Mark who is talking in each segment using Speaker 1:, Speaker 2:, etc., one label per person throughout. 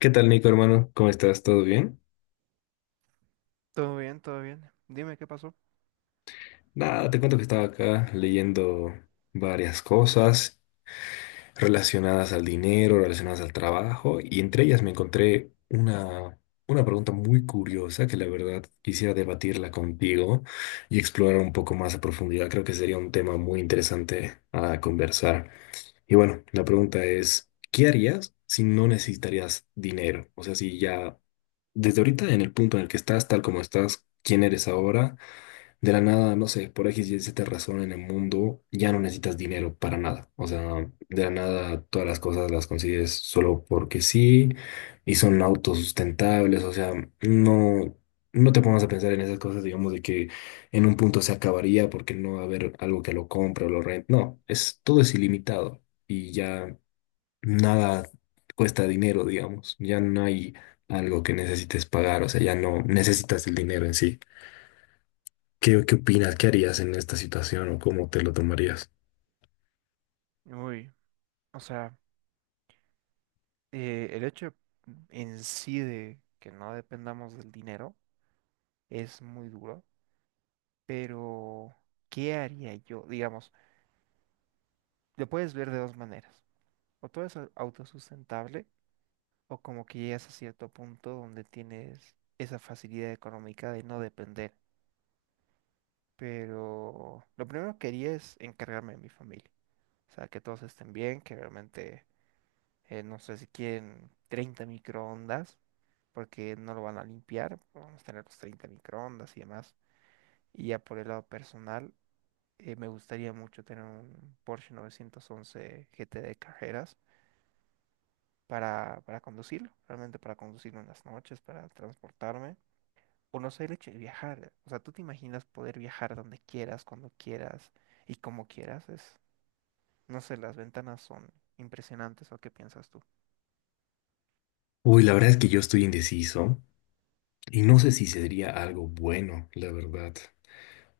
Speaker 1: ¿Qué tal, Nico, hermano? ¿Cómo estás? ¿Todo bien?
Speaker 2: Todo bien, todo bien. Dime qué pasó.
Speaker 1: Nada, te cuento que estaba acá leyendo varias cosas relacionadas al dinero, relacionadas al trabajo, y entre ellas me encontré una pregunta muy curiosa que la verdad quisiera debatirla contigo y explorar un poco más a profundidad. Creo que sería un tema muy interesante a conversar. Y bueno, la pregunta es, ¿qué harías si no necesitarías dinero? O sea, si ya desde ahorita en el punto en el que estás, tal como estás, ¿quién eres ahora? De la nada, no sé, por X y Z razón en el mundo, ya no necesitas dinero para nada. O sea, de la nada todas las cosas las consigues solo porque sí y son autosustentables. O sea, no, no te pongas a pensar en esas cosas, digamos, de que en un punto se acabaría porque no va a haber algo que lo compre o lo rente. No, es, todo es ilimitado y ya nada cuesta dinero, digamos. Ya no hay algo que necesites pagar. O sea, ya no necesitas el dinero en sí. ¿Qué, qué opinas? ¿Qué harías en esta situación o cómo te lo tomarías?
Speaker 2: Uy, o sea, el hecho en sí de que no dependamos del dinero es muy duro, pero ¿qué haría yo? Digamos, lo puedes ver de dos maneras. O todo es autosustentable, o como que llegas a cierto punto donde tienes esa facilidad económica de no depender. Pero lo primero que haría es encargarme de mi familia. O sea, que todos estén bien, que realmente, no sé si quieren 30 microondas, porque no lo van a limpiar, vamos a tener los 30 microondas y demás. Y ya por el lado personal, me gustaría mucho tener un Porsche 911 GT de carreras para, conducirlo, realmente para conducirlo en las noches, para transportarme. Conocer el hecho de viajar, o sea, tú te imaginas poder viajar donde quieras, cuando quieras y como quieras, es, no sé, las ventanas son impresionantes. ¿O qué piensas tú?
Speaker 1: Uy, la verdad es que yo estoy indeciso y no sé si sería algo bueno, la verdad,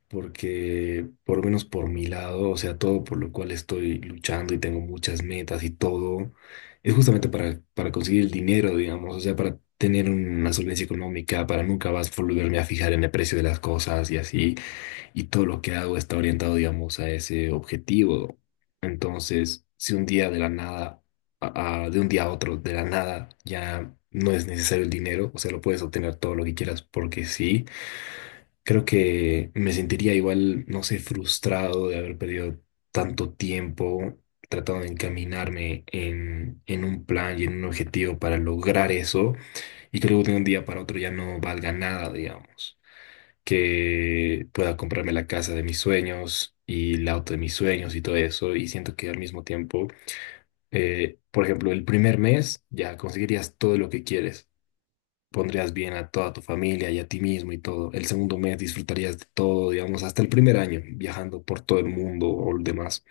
Speaker 1: porque por lo menos por mi lado, o sea, todo por lo cual estoy luchando y tengo muchas metas y todo, es justamente para conseguir el dinero, digamos, o sea, para tener una solvencia económica, para nunca más volverme a fijar en el precio de las cosas y así. Y todo lo que hago está orientado, digamos, a ese objetivo. Entonces, si un día de la nada, de un día a otro, de la nada, ya no es necesario el dinero, o sea, lo puedes obtener todo lo que quieras porque sí, creo que me sentiría igual, no sé, frustrado de haber perdido tanto tiempo tratando de encaminarme en un plan y en un objetivo para lograr eso, y creo que de un día para otro ya no valga nada, digamos que pueda comprarme la casa de mis sueños y el auto de mis sueños y todo eso. Y siento que al mismo tiempo, por ejemplo, el primer mes ya conseguirías todo lo que quieres. Pondrías bien a toda tu familia y a ti mismo y todo. El segundo mes disfrutarías de todo, digamos, hasta el primer año, viajando por todo el mundo o el demás.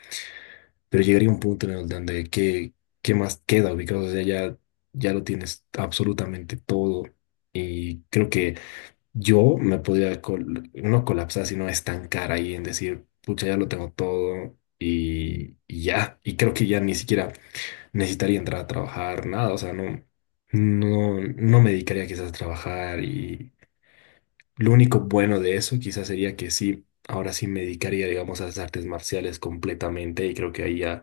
Speaker 1: Pero llegaría un punto en el donde qué, qué más queda ubicado. O sea, ya, ya lo tienes absolutamente todo. Y creo que yo me podía no colapsar, sino estancar ahí en decir, pucha, ya lo tengo todo y ya. Y creo que ya ni siquiera necesitaría entrar a trabajar, nada. O sea, no, no me dedicaría quizás a trabajar. Y lo único bueno de eso quizás sería que sí, ahora sí me dedicaría, digamos, a las artes marciales completamente. Y creo que ahí ya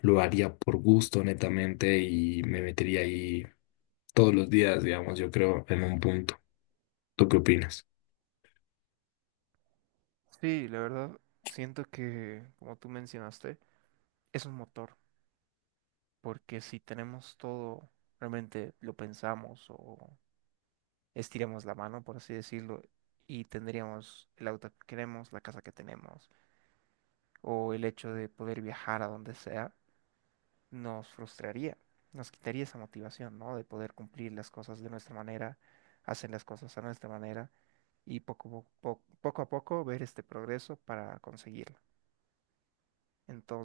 Speaker 1: lo haría por gusto, netamente, y me metería ahí todos los días, digamos, yo creo, en un punto. ¿Tú qué opinas?
Speaker 2: Sí, la verdad, siento que, como tú mencionaste, es un motor, porque si tenemos todo, realmente lo pensamos o estiramos la mano, por así decirlo, y tendríamos el auto que queremos, la casa que tenemos, o el hecho de poder viajar a donde sea, nos frustraría, nos quitaría esa motivación, ¿no? De poder cumplir las cosas de nuestra manera, hacer las cosas a nuestra manera, y poco a poco ver este progreso para conseguirlo.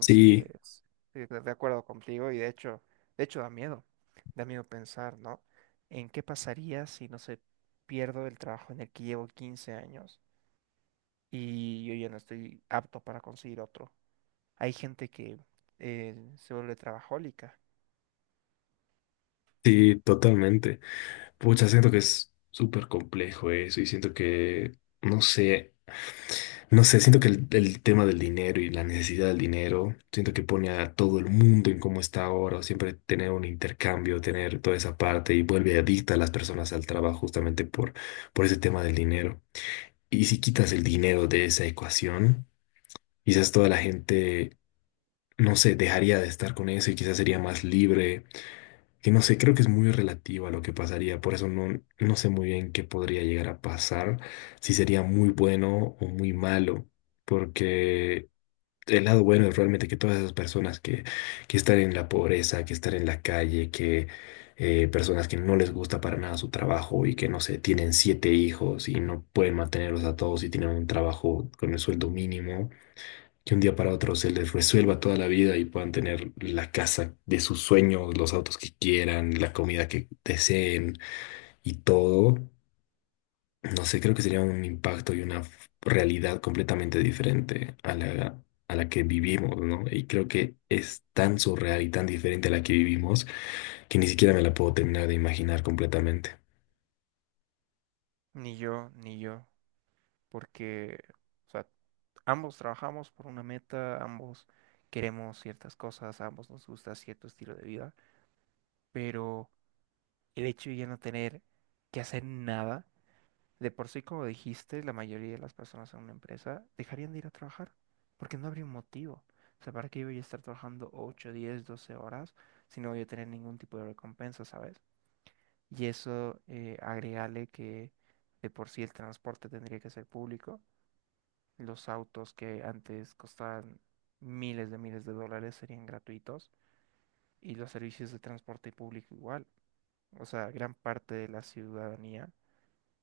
Speaker 1: Sí.
Speaker 2: sí, de acuerdo contigo y de hecho da miedo pensar, ¿no? ¿En qué pasaría si, no se, pierdo el trabajo en el que llevo 15 años y yo ya no estoy apto para conseguir otro? Hay gente que se vuelve trabajólica,
Speaker 1: Sí, totalmente. Pucha, siento que es súper complejo eso y siento que, no sé, no sé, siento que el tema del dinero y la necesidad del dinero, siento que pone a todo el mundo en cómo está ahora, o siempre tener un intercambio, tener toda esa parte y vuelve adicta a las personas al trabajo justamente por ese tema del dinero. Y si quitas el dinero de esa ecuación, quizás toda la gente, no sé, dejaría de estar con eso y quizás sería más libre que no sé, creo que es muy relativo a lo que pasaría, por eso no, no sé muy bien qué podría llegar a pasar, si sería muy bueno o muy malo, porque el lado bueno es realmente que todas esas personas que están en la pobreza, que están en la calle, que personas que no les gusta para nada su trabajo y que no sé, tienen 7 hijos y no pueden mantenerlos a todos y tienen un trabajo con el sueldo mínimo que un día para otro se les resuelva toda la vida y puedan tener la casa de sus sueños, los autos que quieran, la comida que deseen y todo. No sé, creo que sería un impacto y una realidad completamente diferente a la que vivimos, ¿no? Y creo que es tan surreal y tan diferente a la que vivimos que ni siquiera me la puedo terminar de imaginar completamente.
Speaker 2: ni yo, ni yo, porque, o sea, ambos trabajamos por una meta, ambos queremos ciertas cosas, a ambos nos gusta cierto estilo de vida, pero el hecho de ya no tener que hacer nada. De por sí, como dijiste, la mayoría de las personas en una empresa dejarían de ir a trabajar porque no habría un motivo. O sea, ¿para qué yo voy a estar trabajando 8, 10, 12 horas si no voy a tener ningún tipo de recompensa, ¿sabes? Y eso, agregale que de por sí el transporte tendría que ser público. Los autos que antes costaban miles de dólares serían gratuitos y los servicios de transporte público igual. O sea, gran parte de la ciudadanía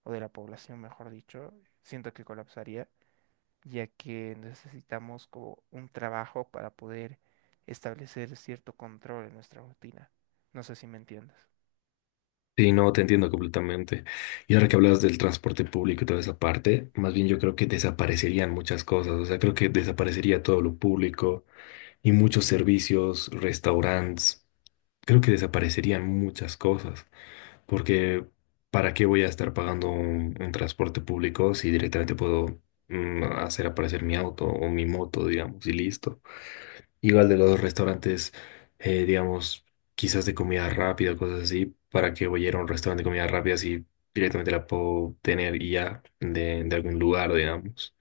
Speaker 2: o de la población, mejor dicho, siento que colapsaría ya que necesitamos como un trabajo para poder establecer cierto control en nuestra rutina. No sé si me entiendes.
Speaker 1: Sí, no, te entiendo completamente. Y ahora que hablas del transporte público y toda esa parte, más bien yo creo que desaparecerían muchas cosas. O sea, creo que desaparecería todo lo público y muchos servicios, restaurantes. Creo que desaparecerían muchas cosas. Porque, ¿para qué voy a estar pagando un transporte público si directamente puedo hacer aparecer mi auto o mi moto, digamos, y listo? Igual de los restaurantes, digamos, quizás de comida rápida, cosas así, para que voy a ir a un restaurante de comida rápida, si directamente la puedo tener y ya de algún lugar, digamos.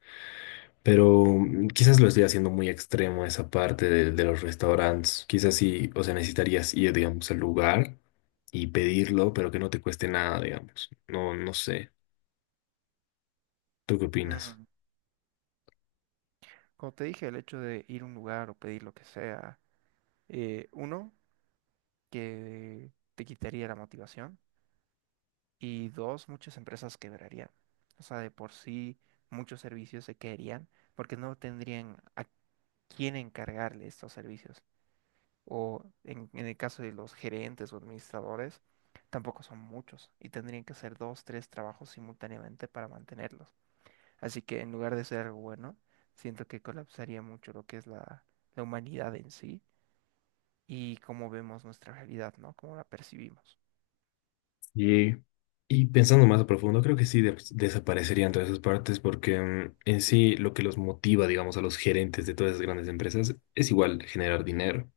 Speaker 1: Pero quizás lo estoy haciendo muy extremo esa parte de los restaurantes. Quizás sí, o sea, necesitarías ir, digamos, al lugar y pedirlo, pero que no te cueste nada, digamos. No, no sé. ¿Tú qué opinas?
Speaker 2: Mm, como te dije, el hecho de ir a un lugar o pedir lo que sea, uno, que te quitaría la motivación y dos, muchas empresas quebrarían. O sea, de por sí muchos servicios se caerían porque no tendrían a quién encargarle estos servicios, o en el caso de los gerentes o administradores, tampoco son muchos y tendrían que hacer dos, tres trabajos simultáneamente para mantenerlos. Así que en lugar de ser algo bueno, siento que colapsaría mucho lo que es la humanidad en sí y cómo vemos nuestra realidad, ¿no? Cómo la percibimos.
Speaker 1: Y, y pensando más a profundo, creo que sí desaparecerían todas esas partes porque en sí lo que los motiva, digamos, a los gerentes de todas esas grandes empresas es igual generar dinero.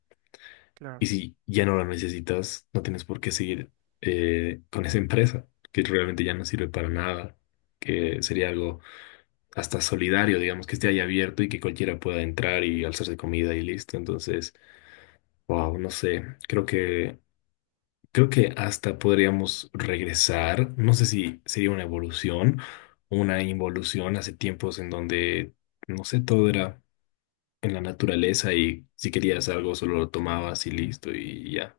Speaker 2: Claro,
Speaker 1: Y si ya no lo necesitas, no tienes por qué seguir con esa empresa, que realmente ya no sirve para nada, que sería algo hasta solidario, digamos, que esté ahí abierto y que cualquiera pueda entrar y alzarse comida y listo. Entonces, wow, no sé, creo que... Creo que hasta podríamos regresar, no sé si sería una evolución, una involución hace tiempos en donde, no sé, todo era en la naturaleza y si querías algo solo lo tomabas y listo y ya,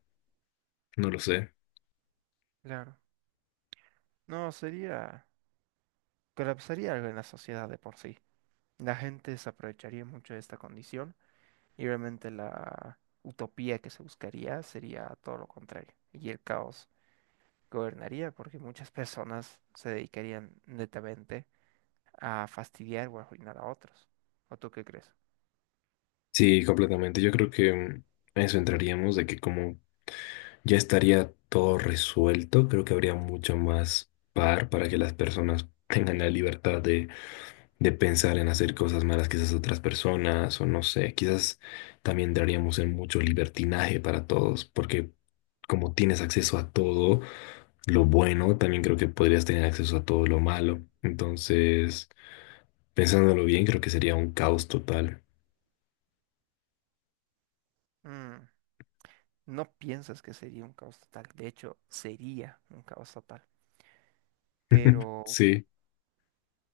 Speaker 1: no lo sé.
Speaker 2: claro. No, sería, colapsaría algo en la sociedad de por sí. La gente se aprovecharía mucho de esta condición y realmente la utopía que se buscaría sería todo lo contrario y el caos gobernaría, porque muchas personas se dedicarían netamente a fastidiar o arruinar a otros. ¿O tú qué crees?
Speaker 1: Sí, completamente. Yo creo que a eso entraríamos de que como ya estaría todo resuelto, creo que habría mucho más par para que las personas tengan la libertad de pensar en hacer cosas malas quizás a otras personas o no sé, quizás también entraríamos en mucho libertinaje para todos, porque como tienes acceso a todo lo bueno, también creo que podrías tener acceso a todo lo malo. Entonces, pensándolo bien, creo que sería un caos total.
Speaker 2: Mm, no piensas que sería un caos total, de hecho, sería un caos total. Pero
Speaker 1: Sí.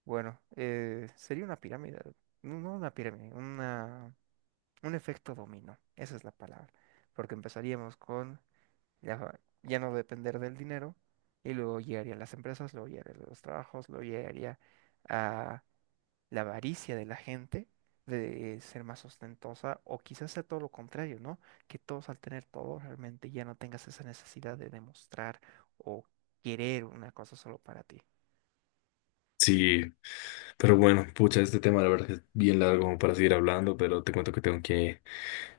Speaker 2: bueno, sería una pirámide, no una pirámide, una, un efecto dominó, esa es la palabra. Porque empezaríamos con ya no depender del dinero, y luego llegarían las empresas, luego llegarían los trabajos, luego llegaría la avaricia de la gente de ser más ostentosa o quizás sea todo lo contrario, ¿no? Que todos al tener todo realmente ya no tengas esa necesidad de demostrar o querer una cosa solo para ti.
Speaker 1: Sí, pero bueno, pucha, este tema la verdad que es bien largo como para seguir hablando, pero te cuento que tengo que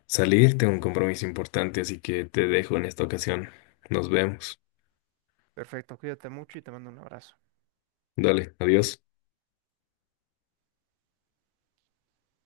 Speaker 1: salir, tengo un compromiso importante, así que te dejo en esta ocasión. Nos vemos.
Speaker 2: Perfecto, cuídate mucho y te mando un abrazo.
Speaker 1: Dale, adiós.